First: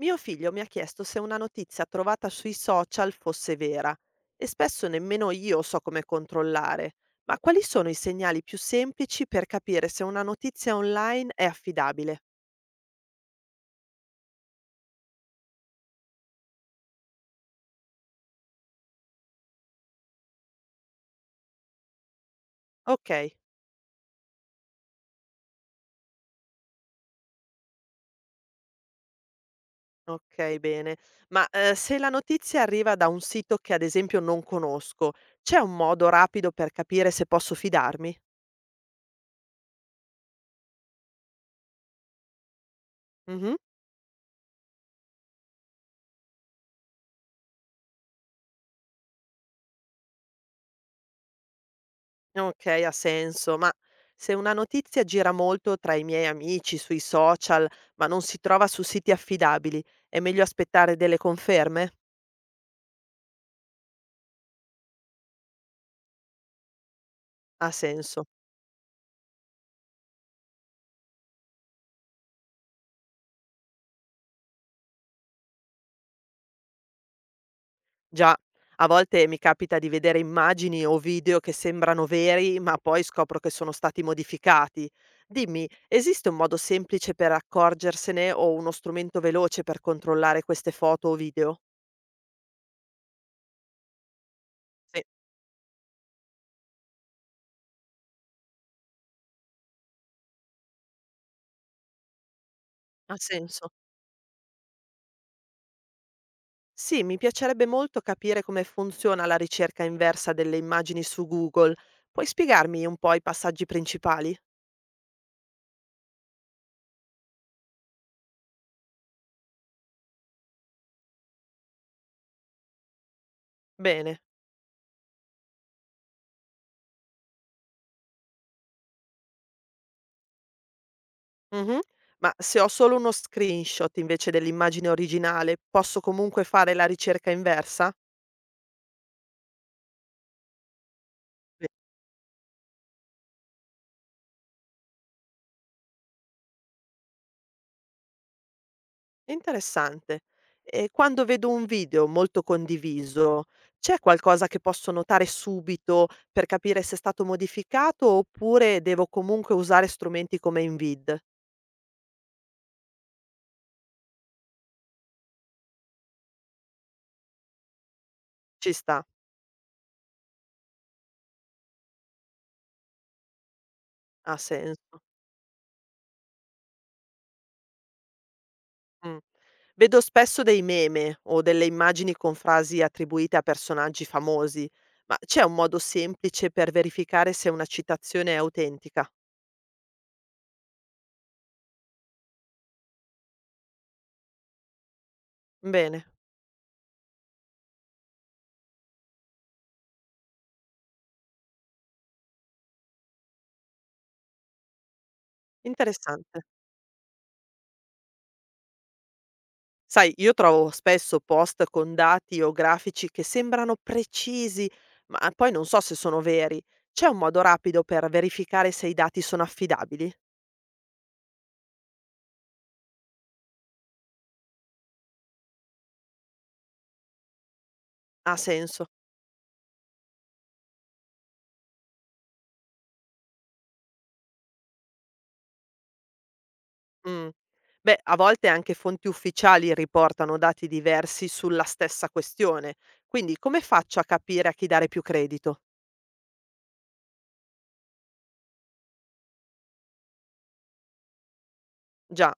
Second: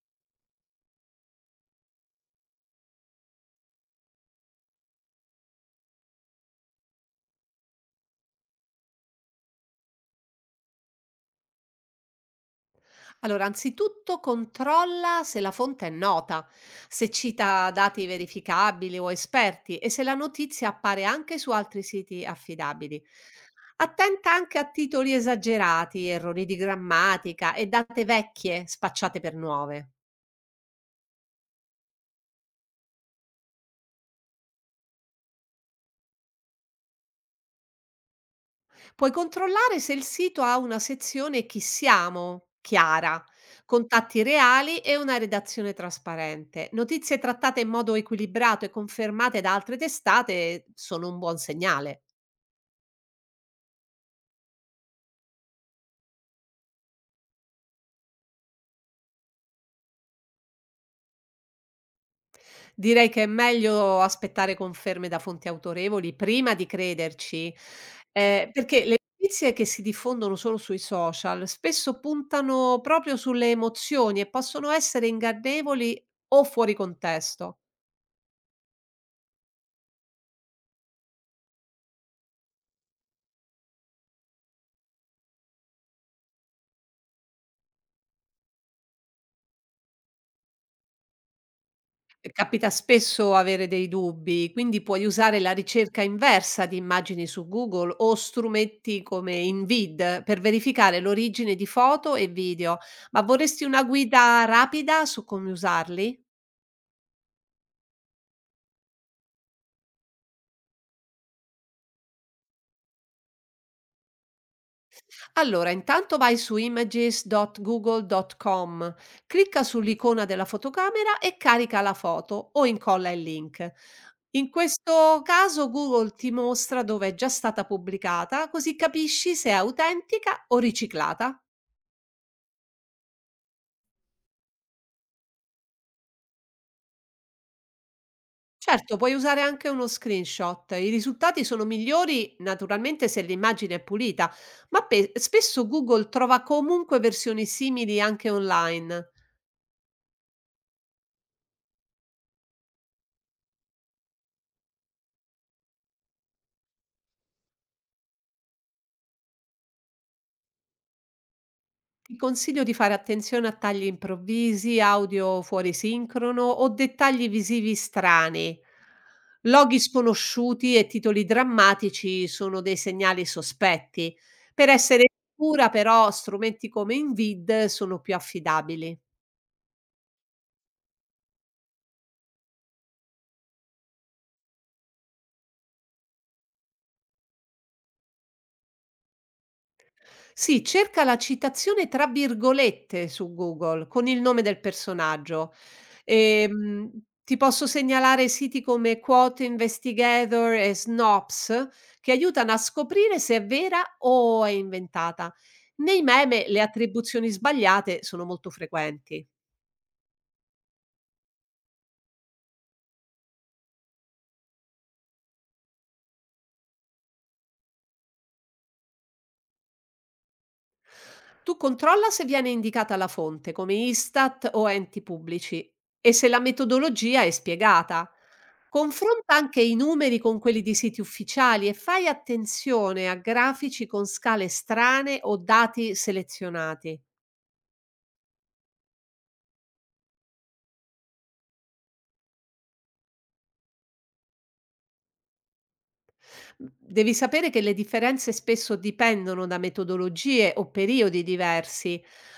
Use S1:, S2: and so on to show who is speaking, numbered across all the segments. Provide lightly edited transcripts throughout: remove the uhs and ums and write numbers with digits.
S1: Mio figlio mi ha chiesto se una notizia trovata sui social fosse vera e spesso nemmeno io so come controllare. Ma quali sono i segnali più semplici per capire se una notizia online è affidabile?
S2: Allora, anzitutto controlla se la fonte è nota, se cita dati verificabili o esperti e se la notizia appare anche su altri siti affidabili.
S1: Ok,
S2: Attenta anche a titoli esagerati, errori di grammatica e date vecchie spacciate per nuove.
S1: ok, bene. Se la notizia arriva da un sito che ad esempio non conosco, c'è un modo rapido per capire se posso fidarmi?
S2: Puoi controllare se il sito ha una sezione Chi siamo chiara,
S1: Mhm.
S2: contatti reali e una redazione trasparente. Notizie trattate in modo equilibrato e confermate da altre testate sono un buon segnale.
S1: Okay, ha senso, ma se una notizia gira molto tra i miei amici, sui social, ma non si trova su siti affidabili, è meglio aspettare delle conferme?
S2: Direi che è meglio aspettare conferme da fonti autorevoli prima di crederci,
S1: Ha senso.
S2: perché le notizie che si diffondono solo sui social spesso puntano proprio sulle emozioni e possono essere ingannevoli o fuori contesto.
S1: Già, a volte mi capita di vedere immagini o video che sembrano veri, ma poi scopro che sono stati modificati. Dimmi, esiste un modo semplice per accorgersene o uno strumento veloce per controllare queste foto o video?
S2: E capita spesso avere dei dubbi, quindi
S1: Sì,
S2: puoi usare la ricerca inversa di immagini su Google o strumenti come InVid per verificare l'origine di foto e video.
S1: ha
S2: Ma vorresti
S1: senso.
S2: una guida rapida su come usarli?
S1: Sì, mi piacerebbe molto capire come funziona la ricerca inversa delle immagini su Google. Puoi spiegarmi un po' i passaggi principali?
S2: Allora, intanto vai su images.google.com, clicca sull'icona della fotocamera e carica la foto o incolla il link.
S1: Bene.
S2: In questo caso Google ti mostra dove è già stata pubblicata, così capisci se è autentica o riciclata.
S1: Mhm. Ma se ho solo uno screenshot invece dell'immagine originale, posso comunque fare la ricerca inversa?
S2: Certo, puoi usare anche uno screenshot. I risultati sono
S1: Beh,
S2: migliori naturalmente se l'immagine è pulita, ma spesso Google trova comunque versioni simili anche online.
S1: interessante. E quando vedo un video molto condiviso, c'è qualcosa che posso notare subito per capire se è stato modificato oppure devo comunque usare strumenti come Invid?
S2: Ti consiglio di fare attenzione a tagli improvvisi, audio fuori sincrono o dettagli visivi strani.
S1: Ci sta,
S2: Loghi sconosciuti e titoli drammatici sono dei segnali sospetti.
S1: ha
S2: Per
S1: senso.
S2: essere sicura, però, strumenti come Invid sono più affidabili.
S1: Mh. Vedo spesso dei meme o delle immagini con frasi attribuite a personaggi famosi, ma c'è un modo semplice per verificare se una citazione è autentica?
S2: Sì, cerca la citazione tra virgolette su Google con il nome del personaggio.
S1: Bene,
S2: Ehm, Ti posso segnalare siti come Quote Investigator e Snops che aiutano a scoprire se è vera o è inventata. Nei
S1: interessante.
S2: meme le attribuzioni sbagliate sono molto frequenti.
S1: Sai, io trovo spesso post con dati o grafici che sembrano precisi, ma poi non so se sono veri. C'è un modo rapido per verificare se i dati sono affidabili?
S2: Tu controlla se viene indicata la fonte, come Istat o enti pubblici, e se la metodologia è spiegata.
S1: Ha senso.
S2: Confronta anche i numeri con quelli di siti ufficiali e fai attenzione a grafici con scale strane o dati selezionati.
S1: Mh. Beh, a volte anche fonti ufficiali riportano dati diversi sulla stessa questione, quindi come faccio a capire a chi dare più credito?
S2: Devi sapere che le differenze spesso dipendono da metodologie o periodi diversi.
S1: Già,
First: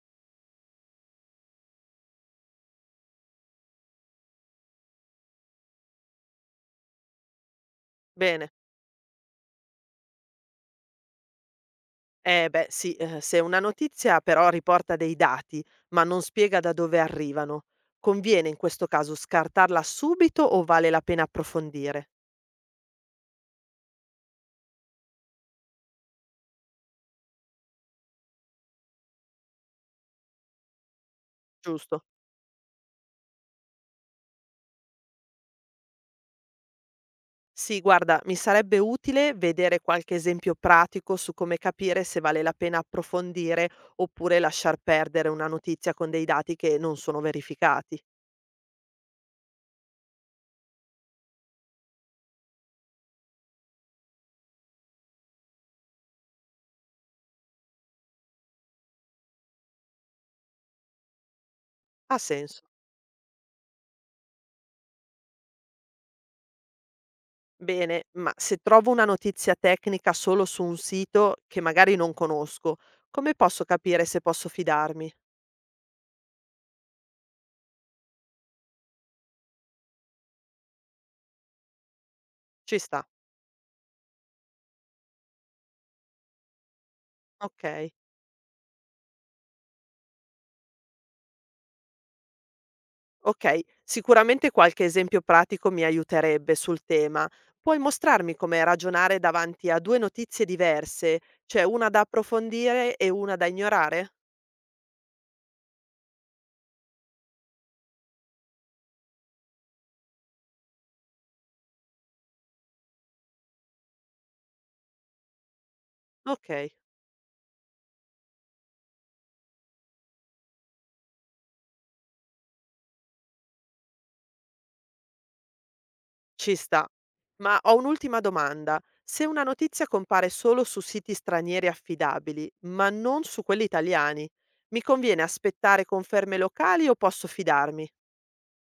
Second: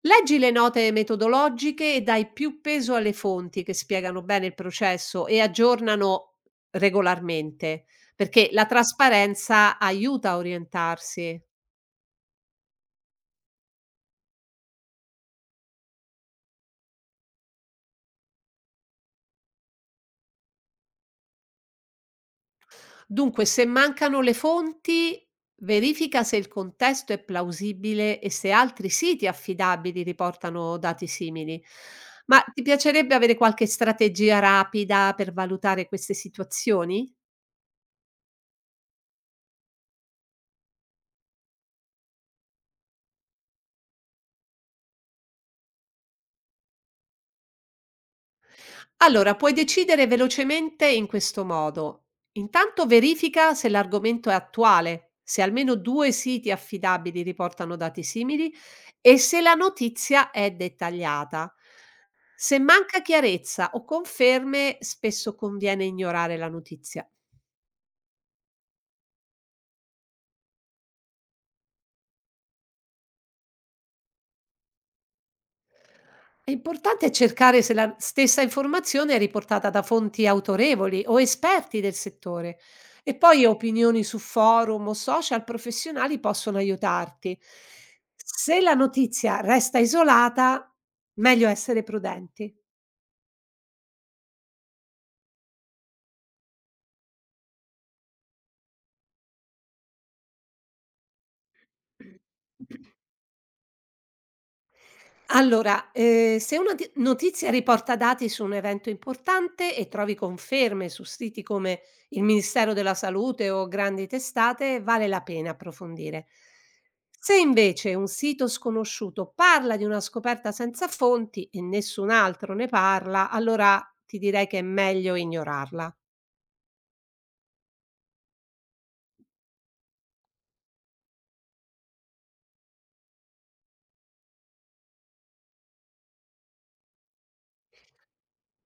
S2: Leggi le note metodologiche e dai più peso alle fonti che spiegano bene il processo e aggiornano regolarmente, perché
S1: bene.
S2: la trasparenza aiuta a orientarsi.
S1: Se una notizia però riporta dei dati, ma non spiega da dove arrivano, conviene in questo caso scartarla subito o vale la pena approfondire?
S2: Dunque, se mancano le fonti, verifica se il contesto è plausibile e se altri siti affidabili riportano dati simili.
S1: Giusto?
S2: Ma ti piacerebbe avere qualche strategia rapida per valutare queste situazioni?
S1: Sì, guarda, mi sarebbe utile vedere qualche esempio pratico su come capire se vale la pena approfondire oppure lasciar perdere una notizia con dei dati che non sono verificati.
S2: Allora, puoi decidere velocemente in questo modo. Intanto verifica se l'argomento è attuale, se almeno due siti affidabili riportano dati simili e se la notizia è dettagliata.
S1: Ha
S2: Se
S1: senso.
S2: manca chiarezza o conferme, spesso conviene ignorare la notizia.
S1: Bene, ma se trovo una notizia tecnica solo su un sito che magari non conosco, come posso capire se posso fidarmi?
S2: È importante cercare se la stessa informazione è riportata da fonti autorevoli o esperti del settore
S1: Ci sta.
S2: e poi opinioni su forum o social professionali possono aiutarti.
S1: Ok.
S2: Se la notizia resta isolata, meglio essere prudenti.
S1: Okay, sicuramente qualche esempio pratico mi aiuterebbe sul tema. Puoi mostrarmi come ragionare davanti a 2 notizie diverse, cioè una da approfondire e una da ignorare?
S2: Allora, se una ti notizia riporta dati su un evento importante e trovi conferme su siti come il Ministero della Salute o grandi testate, vale la pena approfondire.
S1: Okay,
S2: Se invece un sito sconosciuto parla di una scoperta senza fonti e nessun altro ne parla, allora ti direi che è meglio ignorarla.
S1: ci sta. Ma ho un'ultima domanda. Se una notizia compare solo su siti stranieri affidabili, ma non su quelli italiani, mi conviene aspettare conferme locali o posso fidarmi?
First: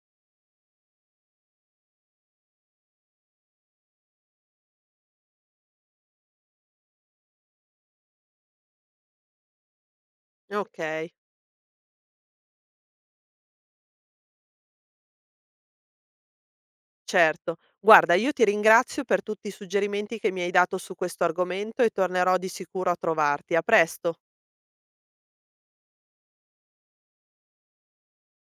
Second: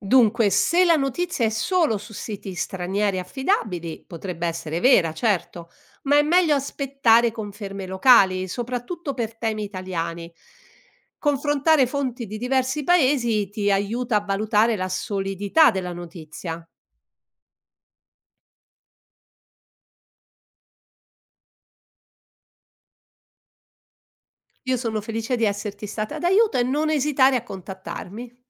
S2: Dunque, se la notizia è solo su siti stranieri affidabili, potrebbe essere vera, certo, ma è meglio aspettare conferme locali, soprattutto per temi italiani.
S1: Okay.
S2: Confrontare fonti di diversi paesi ti aiuta a valutare la solidità della notizia.
S1: Certo. Guarda, io ti ringrazio per tutti i suggerimenti che mi hai dato su questo argomento e tornerò di sicuro a trovarti. A presto.
S2: Io sono felice di esserti stata d'aiuto e non esitare a contattarmi.